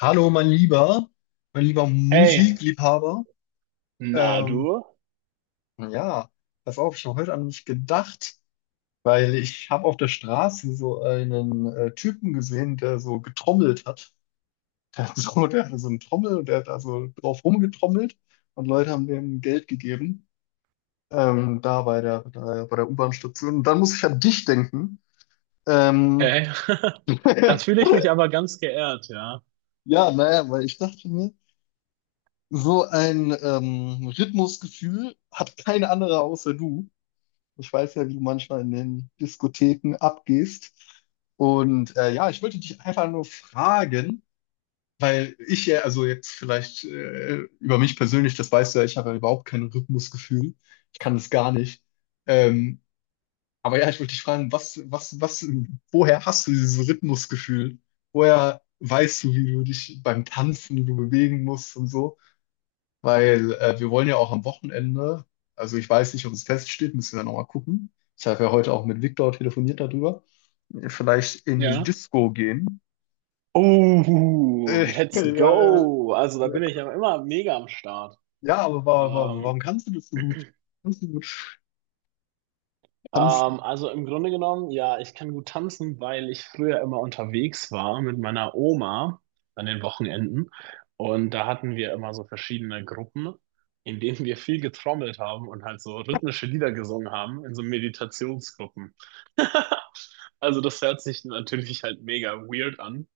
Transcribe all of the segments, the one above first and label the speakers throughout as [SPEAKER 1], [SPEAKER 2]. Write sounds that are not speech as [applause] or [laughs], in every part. [SPEAKER 1] Hallo, mein lieber
[SPEAKER 2] Hey,
[SPEAKER 1] Musikliebhaber.
[SPEAKER 2] na
[SPEAKER 1] Ähm,
[SPEAKER 2] du?
[SPEAKER 1] ja, pass auf, ich habe heute an mich gedacht, weil ich habe auf der Straße so einen Typen gesehen, der so getrommelt hat. [laughs] Der hat so, der hatte so eine Trommel und der hat da so drauf rumgetrommelt und Leute haben dem Geld gegeben, da bei bei der U-Bahn-Station. Und dann muss ich an dich denken. Ähm,
[SPEAKER 2] Okay. [laughs]
[SPEAKER 1] [laughs]
[SPEAKER 2] Da fühle ich mich aber ganz geehrt, ja.
[SPEAKER 1] ja, naja, weil ich dachte mir, so ein Rhythmusgefühl hat keine andere außer du. Ich weiß ja, wie du manchmal in den Diskotheken abgehst. Und ja, ich wollte dich einfach nur fragen, weil ich ja, also jetzt vielleicht über mich persönlich, das weißt du ja, ich habe ja überhaupt kein Rhythmusgefühl. Ich kann das gar nicht. Ähm, aber ja, ich wollte dich fragen, woher hast du dieses Rhythmusgefühl? Woher weißt du, wie du dich beim Tanzen, wie du bewegen musst und so? Weil wir wollen ja auch am Wochenende, also ich weiß nicht, ob es feststeht, müssen wir nochmal gucken. Ich habe ja heute auch mit Viktor telefoniert darüber. Vielleicht in die
[SPEAKER 2] Ja.
[SPEAKER 1] Disco gehen.
[SPEAKER 2] Oh,
[SPEAKER 1] Äh, [laughs] ja,
[SPEAKER 2] let's
[SPEAKER 1] ja,
[SPEAKER 2] go. Also da
[SPEAKER 1] ja,
[SPEAKER 2] bin ich ja immer mega am Start.
[SPEAKER 1] Ja, aber warum
[SPEAKER 2] Ähm,
[SPEAKER 1] kannst du das so gut? Kannst du so gut tanzen?
[SPEAKER 2] also im Grunde genommen, ja, ich kann gut tanzen, weil ich früher immer unterwegs war mit meiner Oma an den Wochenenden. Und da hatten wir immer so verschiedene Gruppen, in denen wir viel getrommelt haben und halt so rhythmische Lieder gesungen haben in so Meditationsgruppen. Also das hört sich natürlich halt mega weird an.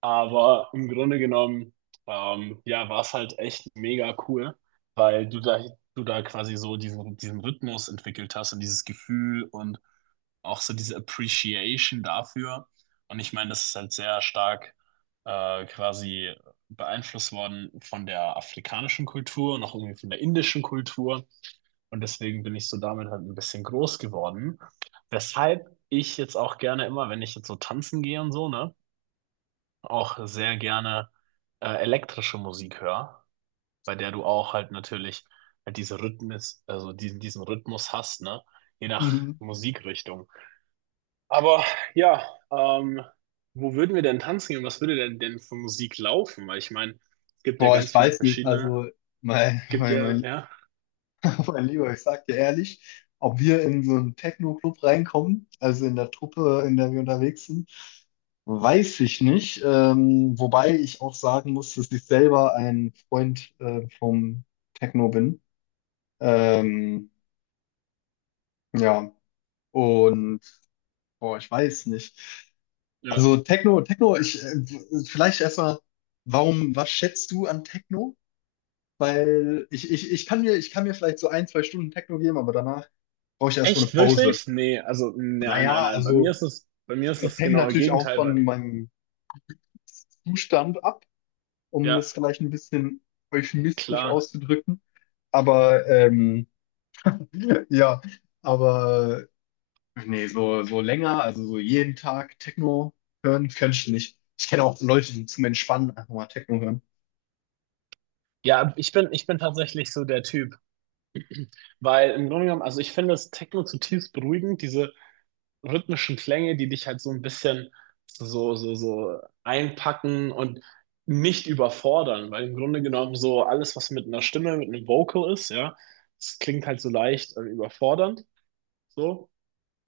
[SPEAKER 2] Aber im Grunde genommen, ja, war es halt echt mega cool, weil du da quasi so diesen Rhythmus entwickelt hast und dieses Gefühl und auch so diese Appreciation dafür. Und ich meine, das ist halt sehr stark quasi beeinflusst worden von der afrikanischen Kultur und auch irgendwie von der indischen Kultur. Und deswegen bin ich so damit halt ein bisschen groß geworden. Weshalb ich jetzt auch gerne immer, wenn ich jetzt so tanzen gehe und so, ne? Auch sehr gerne elektrische Musik höre, bei der du auch halt natürlich halt diese Rhythmus, also diesen Rhythmus hast, ne? Je nach
[SPEAKER 1] Mhm.
[SPEAKER 2] Musikrichtung. Aber ja, ähm, wo würden wir denn tanzen gehen? Was würde denn für Musik laufen? Weil ich meine, es gibt ja
[SPEAKER 1] Boah, ich
[SPEAKER 2] ganz viele
[SPEAKER 1] weiß nicht.
[SPEAKER 2] verschiedene.
[SPEAKER 1] Also mein,
[SPEAKER 2] Es gibt
[SPEAKER 1] mein, mein Mein Lieber, ich sag dir ehrlich, ob wir in so einen Techno-Club reinkommen, also in der Truppe, in der wir unterwegs sind, weiß ich nicht. Wobei ich auch sagen muss, dass ich selber ein Freund vom Techno bin. Ähm, ja, und boah, ich weiß nicht. Also
[SPEAKER 2] ja.
[SPEAKER 1] Ich vielleicht erstmal, warum, was schätzt du an Techno? Weil ich kann mir vielleicht so ein, zwei Stunden Techno geben, aber danach brauche ich erstmal eine
[SPEAKER 2] Echt,
[SPEAKER 1] Pause.
[SPEAKER 2] wirklich? Nee, also nee, nein, nein,
[SPEAKER 1] Naja,
[SPEAKER 2] nein. Bei mir
[SPEAKER 1] also
[SPEAKER 2] ist es, bei mir ist
[SPEAKER 1] es
[SPEAKER 2] es
[SPEAKER 1] hängt
[SPEAKER 2] genau das genaue
[SPEAKER 1] natürlich auch
[SPEAKER 2] Gegenteil, weil,
[SPEAKER 1] von meinem Zustand ab, um
[SPEAKER 2] ja,
[SPEAKER 1] das vielleicht ein bisschen euphemistisch
[SPEAKER 2] klar.
[SPEAKER 1] auszudrücken. Aber [laughs] ja, aber nee, so, so länger, also so jeden Tag Techno hören, könnte ich nicht. Ich kenne auch Leute, die zum Entspannen einfach mal Techno hören.
[SPEAKER 2] Ja, ich bin tatsächlich so der Typ. Weil im Grunde genommen, also ich finde das Techno zutiefst beruhigend, diese rhythmischen Klänge, die dich halt so ein bisschen so einpacken und nicht überfordern, weil im Grunde genommen so alles, was mit einer Stimme, mit einem Vocal ist, ja, das klingt halt so leicht überfordernd, so.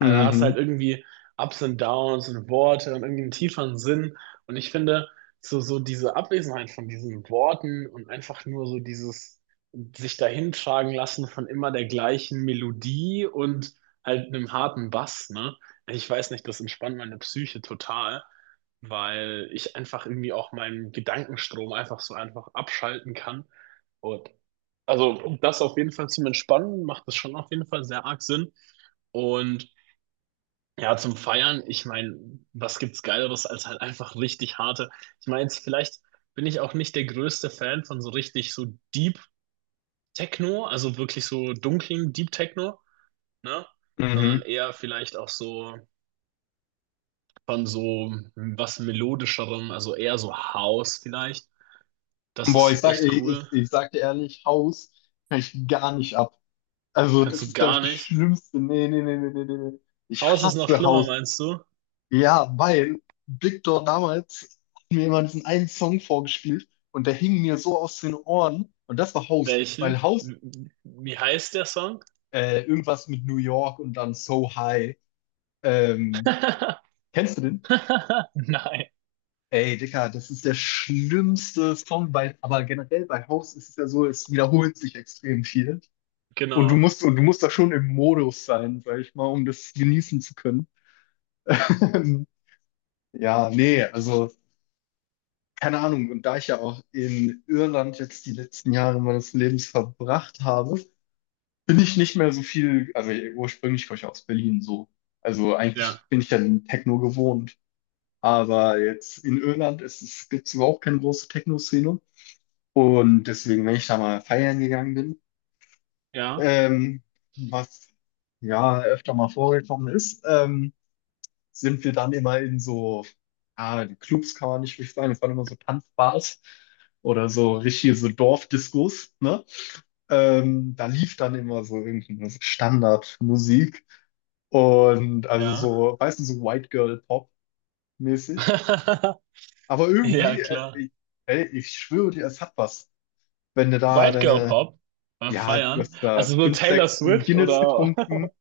[SPEAKER 2] Dann hast du halt irgendwie Ups und Downs und Worte und irgendwie einen tieferen Sinn. Und ich finde, diese Abwesenheit von diesen Worten und einfach nur so dieses sich dahintragen lassen von immer der gleichen Melodie und halt einem harten Bass, ne? Ich weiß nicht, das entspannt meine Psyche total, weil ich einfach irgendwie auch meinen Gedankenstrom einfach so einfach abschalten kann. Und also um das auf jeden Fall zum Entspannen macht das schon auf jeden Fall sehr arg Sinn. Und ja, zum Feiern, ich meine, was gibt's Geileres als halt einfach richtig harte. Ich meine, jetzt vielleicht bin ich auch nicht der größte Fan von so richtig so Deep Techno, also wirklich so dunklen Deep Techno, ne?
[SPEAKER 1] mhm.
[SPEAKER 2] Sondern eher vielleicht auch so von so was melodischerem, also eher so House vielleicht. Das
[SPEAKER 1] Boah,
[SPEAKER 2] ist echt cool.
[SPEAKER 1] ich sag dir ehrlich, Haus kann ich gar nicht ab. Also
[SPEAKER 2] Kannst
[SPEAKER 1] das
[SPEAKER 2] du
[SPEAKER 1] ist, glaube ich,
[SPEAKER 2] gar
[SPEAKER 1] die
[SPEAKER 2] nicht.
[SPEAKER 1] schlimmste. Nee, nee, nee, nee, nee, nee, nee. Ich
[SPEAKER 2] House ist noch
[SPEAKER 1] hasse
[SPEAKER 2] schlimmer,
[SPEAKER 1] Haus.
[SPEAKER 2] meinst du?
[SPEAKER 1] Ja, weil Big damals hat mir immer diesen einen Song vorgespielt und der hing mir so aus den Ohren und das war House, weil
[SPEAKER 2] Welchen?
[SPEAKER 1] House
[SPEAKER 2] Wie heißt der Song?
[SPEAKER 1] irgendwas mit New York und dann So High. Ähm,
[SPEAKER 2] [laughs]
[SPEAKER 1] Kennst du den?
[SPEAKER 2] Nein,
[SPEAKER 1] Ey, Dicker, das ist der schlimmste Song, weil, aber generell bei House ist es ja so, es wiederholt sich extrem viel und
[SPEAKER 2] genau.
[SPEAKER 1] du musst da schon im Modus sein, sag ich mal, um das genießen zu können. [laughs] Ja, nee, also keine Ahnung, und da ich ja auch in Irland jetzt die letzten Jahre meines Lebens verbracht habe, bin ich nicht mehr so viel, also ursprünglich komme ich ja aus Berlin so. Also
[SPEAKER 2] Ja.
[SPEAKER 1] eigentlich bin ich ja den Techno gewohnt. Aber jetzt in Irland ist es, gibt es überhaupt keine große Techno-Szene. Und deswegen, wenn ich da mal feiern gegangen bin,
[SPEAKER 2] Ja.
[SPEAKER 1] ähm, was ja öfter mal vorgekommen ist, sind wir dann immer in so, ah, die Clubs kann man nicht richtig sagen, das waren immer so Tanzbars oder so richtige so Dorfdiscos, ne? Da lief dann immer so irgendeine Standardmusik und also
[SPEAKER 2] Ja.
[SPEAKER 1] so, weißt du, so White Girl Pop mäßig.
[SPEAKER 2] [laughs]
[SPEAKER 1] Aber
[SPEAKER 2] Ja,
[SPEAKER 1] irgendwie,
[SPEAKER 2] klar.
[SPEAKER 1] ey, ich schwöre dir, es hat was, wenn du da
[SPEAKER 2] White Girl
[SPEAKER 1] deine,
[SPEAKER 2] Pop beim
[SPEAKER 1] ja, du
[SPEAKER 2] Feiern.
[SPEAKER 1] hast da
[SPEAKER 2] Also nur
[SPEAKER 1] fünf,
[SPEAKER 2] Taylor
[SPEAKER 1] sechs
[SPEAKER 2] Swift
[SPEAKER 1] Guinness
[SPEAKER 2] oder. [laughs]
[SPEAKER 1] getrunken.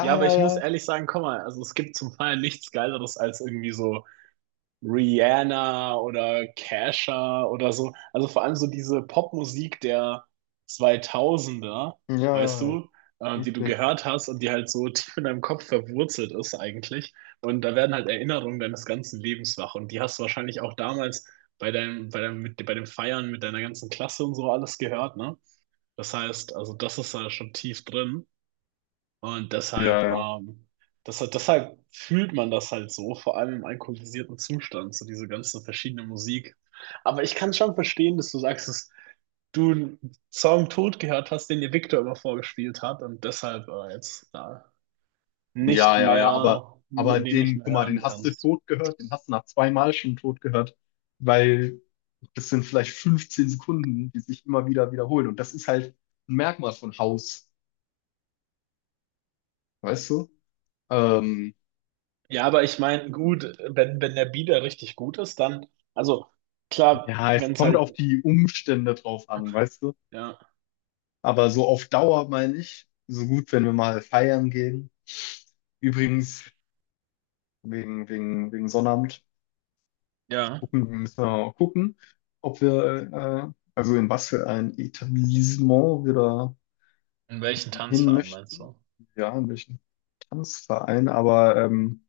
[SPEAKER 2] Ja, aber
[SPEAKER 1] ja,
[SPEAKER 2] ich muss
[SPEAKER 1] ja.
[SPEAKER 2] ehrlich sagen, komm mal, also es gibt zum Feiern nichts Geileres als irgendwie so. Rihanna oder Kesha oder so. Also vor allem so diese Popmusik der Zweitausender,
[SPEAKER 1] Ja,
[SPEAKER 2] weißt
[SPEAKER 1] ja, ja.
[SPEAKER 2] du, die du
[SPEAKER 1] Komplett.
[SPEAKER 2] gehört hast und die halt so [laughs] tief in deinem Kopf verwurzelt ist eigentlich. Und da werden halt Erinnerungen deines ganzen Lebens wach. Und die hast du wahrscheinlich auch damals bei deinem, mit, bei dem Feiern mit deiner ganzen Klasse und so alles gehört, ne? Das heißt, also das ist da schon tief drin. Und
[SPEAKER 1] Ja,
[SPEAKER 2] deshalb,
[SPEAKER 1] ja.
[SPEAKER 2] deshalb fühlt man das halt so, vor allem im alkoholisierten Zustand, so diese ganze verschiedene Musik. Aber ich kann schon verstehen, dass du sagst, dass du einen Song tot gehört hast, den dir Victor immer vorgespielt hat und deshalb jetzt da nicht
[SPEAKER 1] Ja, ja, ja,
[SPEAKER 2] mehr,
[SPEAKER 1] aber
[SPEAKER 2] nee, den nicht
[SPEAKER 1] den,
[SPEAKER 2] mehr
[SPEAKER 1] guck mal,
[SPEAKER 2] hören
[SPEAKER 1] den hast du
[SPEAKER 2] kannst.
[SPEAKER 1] tot gehört, den hast du nach zweimal schon tot gehört, weil das sind vielleicht 15 Sekunden, die sich immer wieder wiederholen. Und das ist halt ein Merkmal von Haus, weißt du? Ähm,
[SPEAKER 2] Ja, aber ich meine, gut, wenn der Bieder richtig gut ist, dann, also klar,
[SPEAKER 1] ja,
[SPEAKER 2] wenn
[SPEAKER 1] es
[SPEAKER 2] es
[SPEAKER 1] kommt
[SPEAKER 2] halt,
[SPEAKER 1] auf die Umstände drauf an, weißt du?
[SPEAKER 2] ja,
[SPEAKER 1] Aber so auf Dauer meine ich, so gut, wenn wir mal feiern gehen. Übrigens, wegen Sonnabend.
[SPEAKER 2] ja.
[SPEAKER 1] Gucken, müssen wir mal gucken, ob wir, also in was für ein Etablissement wir da
[SPEAKER 2] In welchen
[SPEAKER 1] hin
[SPEAKER 2] Tanzverein meinst
[SPEAKER 1] möchten.
[SPEAKER 2] du?
[SPEAKER 1] Ja, in welchen Tanzverein, aber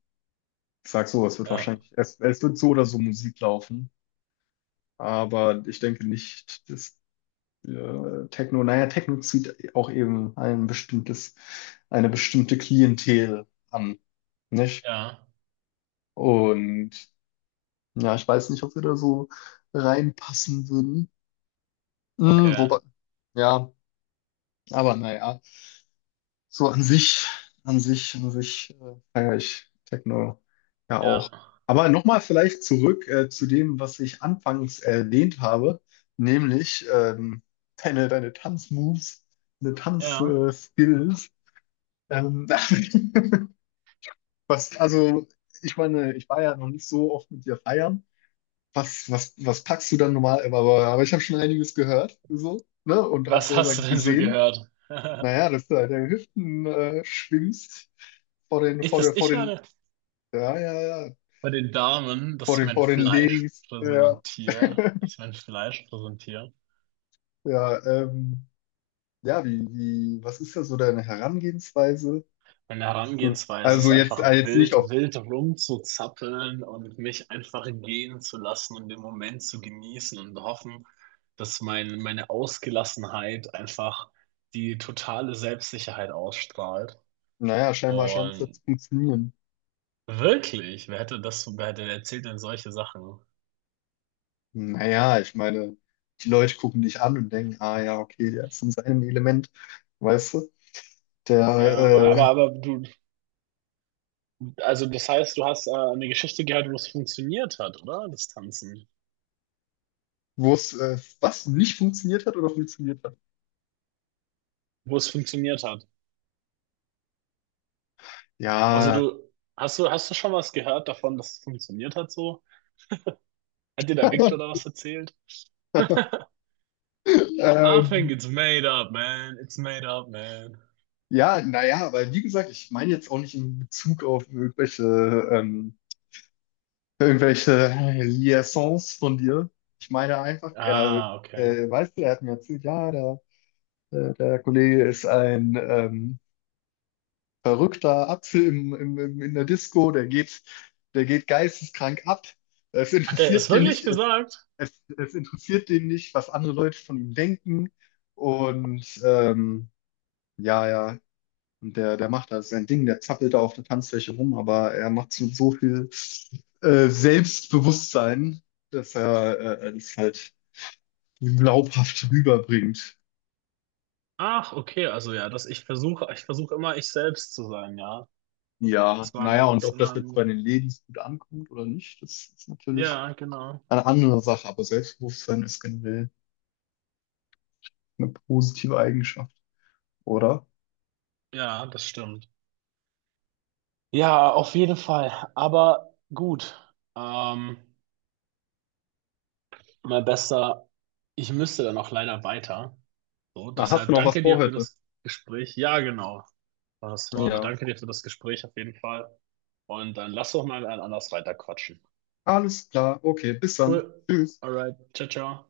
[SPEAKER 1] ich sag so, es wird
[SPEAKER 2] Ja,
[SPEAKER 1] wahrscheinlich, es wird so oder so Musik laufen, aber ich denke nicht, dass Techno, naja, Techno zieht auch eben ein bestimmtes, eine bestimmte Klientel an, nicht?
[SPEAKER 2] ja,
[SPEAKER 1] Und ja, ich weiß nicht, ob wir da so reinpassen würden. Mm,
[SPEAKER 2] okay,
[SPEAKER 1] wobei, ja, aber naja, so an sich feiere ich Techno ja auch.
[SPEAKER 2] ja.
[SPEAKER 1] Aber nochmal vielleicht zurück zu dem, was ich anfangs erwähnt habe, nämlich deine Tanzmoves, deine
[SPEAKER 2] Ja.
[SPEAKER 1] Tanzskills. Ähm, [laughs] was, also, ich meine, ich war ja noch nicht so oft mit dir feiern. Was packst du dann normal? Aber ich habe schon einiges gehört, so, ne? Und auch
[SPEAKER 2] Was
[SPEAKER 1] selber
[SPEAKER 2] hast du denn so
[SPEAKER 1] gesehen.
[SPEAKER 2] gehört? [laughs]
[SPEAKER 1] Naja, dass du halt deine Hüften schwingst vor den,
[SPEAKER 2] Ich,
[SPEAKER 1] vor der,
[SPEAKER 2] dass
[SPEAKER 1] vor
[SPEAKER 2] ich
[SPEAKER 1] den,
[SPEAKER 2] meine,
[SPEAKER 1] ja, ja, ja,
[SPEAKER 2] bei den Damen,
[SPEAKER 1] vor
[SPEAKER 2] dass ich mein
[SPEAKER 1] den
[SPEAKER 2] Fleisch
[SPEAKER 1] Ladies. Ja,
[SPEAKER 2] präsentiere, dass
[SPEAKER 1] [laughs]
[SPEAKER 2] ich mein Fleisch präsentiere.
[SPEAKER 1] ja, ja, was ist da so deine Herangehensweise?
[SPEAKER 2] Meine
[SPEAKER 1] Hast du,
[SPEAKER 2] Herangehensweise ist
[SPEAKER 1] also jetzt,
[SPEAKER 2] einfach
[SPEAKER 1] jetzt nicht
[SPEAKER 2] wild,
[SPEAKER 1] auf,
[SPEAKER 2] wild rumzuzappeln und mich einfach gehen zu lassen und den Moment zu genießen und hoffen, dass meine Ausgelassenheit einfach die totale Selbstsicherheit ausstrahlt.
[SPEAKER 1] naja, scheinbar scheint es ja zu
[SPEAKER 2] Und
[SPEAKER 1] funktionieren.
[SPEAKER 2] wirklich, wer hätte das, wer hätte erzählt denn solche Sachen?
[SPEAKER 1] Naja, ich meine, die Leute gucken dich an und denken, ah ja, okay, der ist in seinem Element, weißt du?
[SPEAKER 2] Ja,
[SPEAKER 1] Der,
[SPEAKER 2] aber du, also das heißt, du hast eine Geschichte gehört, wo es funktioniert hat, oder? Das Tanzen.
[SPEAKER 1] wo was nicht funktioniert hat oder funktioniert hat.
[SPEAKER 2] Wo es funktioniert hat. Also
[SPEAKER 1] Ja.
[SPEAKER 2] du, hast du schon was gehört davon, dass es funktioniert hat so? Hat dir der Victor
[SPEAKER 1] [laughs]
[SPEAKER 2] da was erzählt? [laughs] I think
[SPEAKER 1] Ähm,
[SPEAKER 2] it's made up, man. It's made up, man.
[SPEAKER 1] ja, naja, aber wie gesagt, ich meine jetzt auch nicht in Bezug auf irgendwelche, ähm, irgendwelche Liaisons von dir. Ich meine einfach,
[SPEAKER 2] Ah, okay.
[SPEAKER 1] weißt du, er hat mir erzählt, ja, der Kollege ist ein verrückter Apfel in der Disco, der geht geisteskrank ab. Es
[SPEAKER 2] Hat er es
[SPEAKER 1] interessiert den
[SPEAKER 2] wirklich
[SPEAKER 1] nicht,
[SPEAKER 2] gesagt?
[SPEAKER 1] es interessiert den nicht, was andere Leute von ihm denken. Und ja, ja, und der macht da sein Ding, der zappelt da auf der Tanzfläche rum, aber er macht es mit so viel Selbstbewusstsein, dass er das halt glaubhaft rüberbringt.
[SPEAKER 2] Ach, okay. Also ja, dass ich versuche immer ich selbst zu sein, ja.
[SPEAKER 1] Ja,
[SPEAKER 2] Das war, ein-
[SPEAKER 1] naja, und
[SPEAKER 2] das ist
[SPEAKER 1] ob
[SPEAKER 2] immer
[SPEAKER 1] das jetzt bei
[SPEAKER 2] ein,
[SPEAKER 1] den Ladies gut ankommt oder nicht, das ist natürlich
[SPEAKER 2] ja, genau.
[SPEAKER 1] eine andere Sache, aber Selbstbewusstsein ist generell eine positive Eigenschaft, oder?
[SPEAKER 2] Ja, das stimmt. Ja, auf jeden Fall. Aber gut. Ähm, mein Bester, ich müsste dann auch leider weiter. So,
[SPEAKER 1] Na, hast du
[SPEAKER 2] deshalb
[SPEAKER 1] noch was
[SPEAKER 2] danke
[SPEAKER 1] vor
[SPEAKER 2] dir für
[SPEAKER 1] heute?
[SPEAKER 2] das Gespräch. Ja, genau, war es war. Aber
[SPEAKER 1] Ja.
[SPEAKER 2] danke dir für das Gespräch auf jeden Fall. Und dann lass doch mal ein anders weiter quatschen.
[SPEAKER 1] Alles klar, okay, bis dann.
[SPEAKER 2] Cool.
[SPEAKER 1] Tschüss.
[SPEAKER 2] Alright. Ciao, ciao.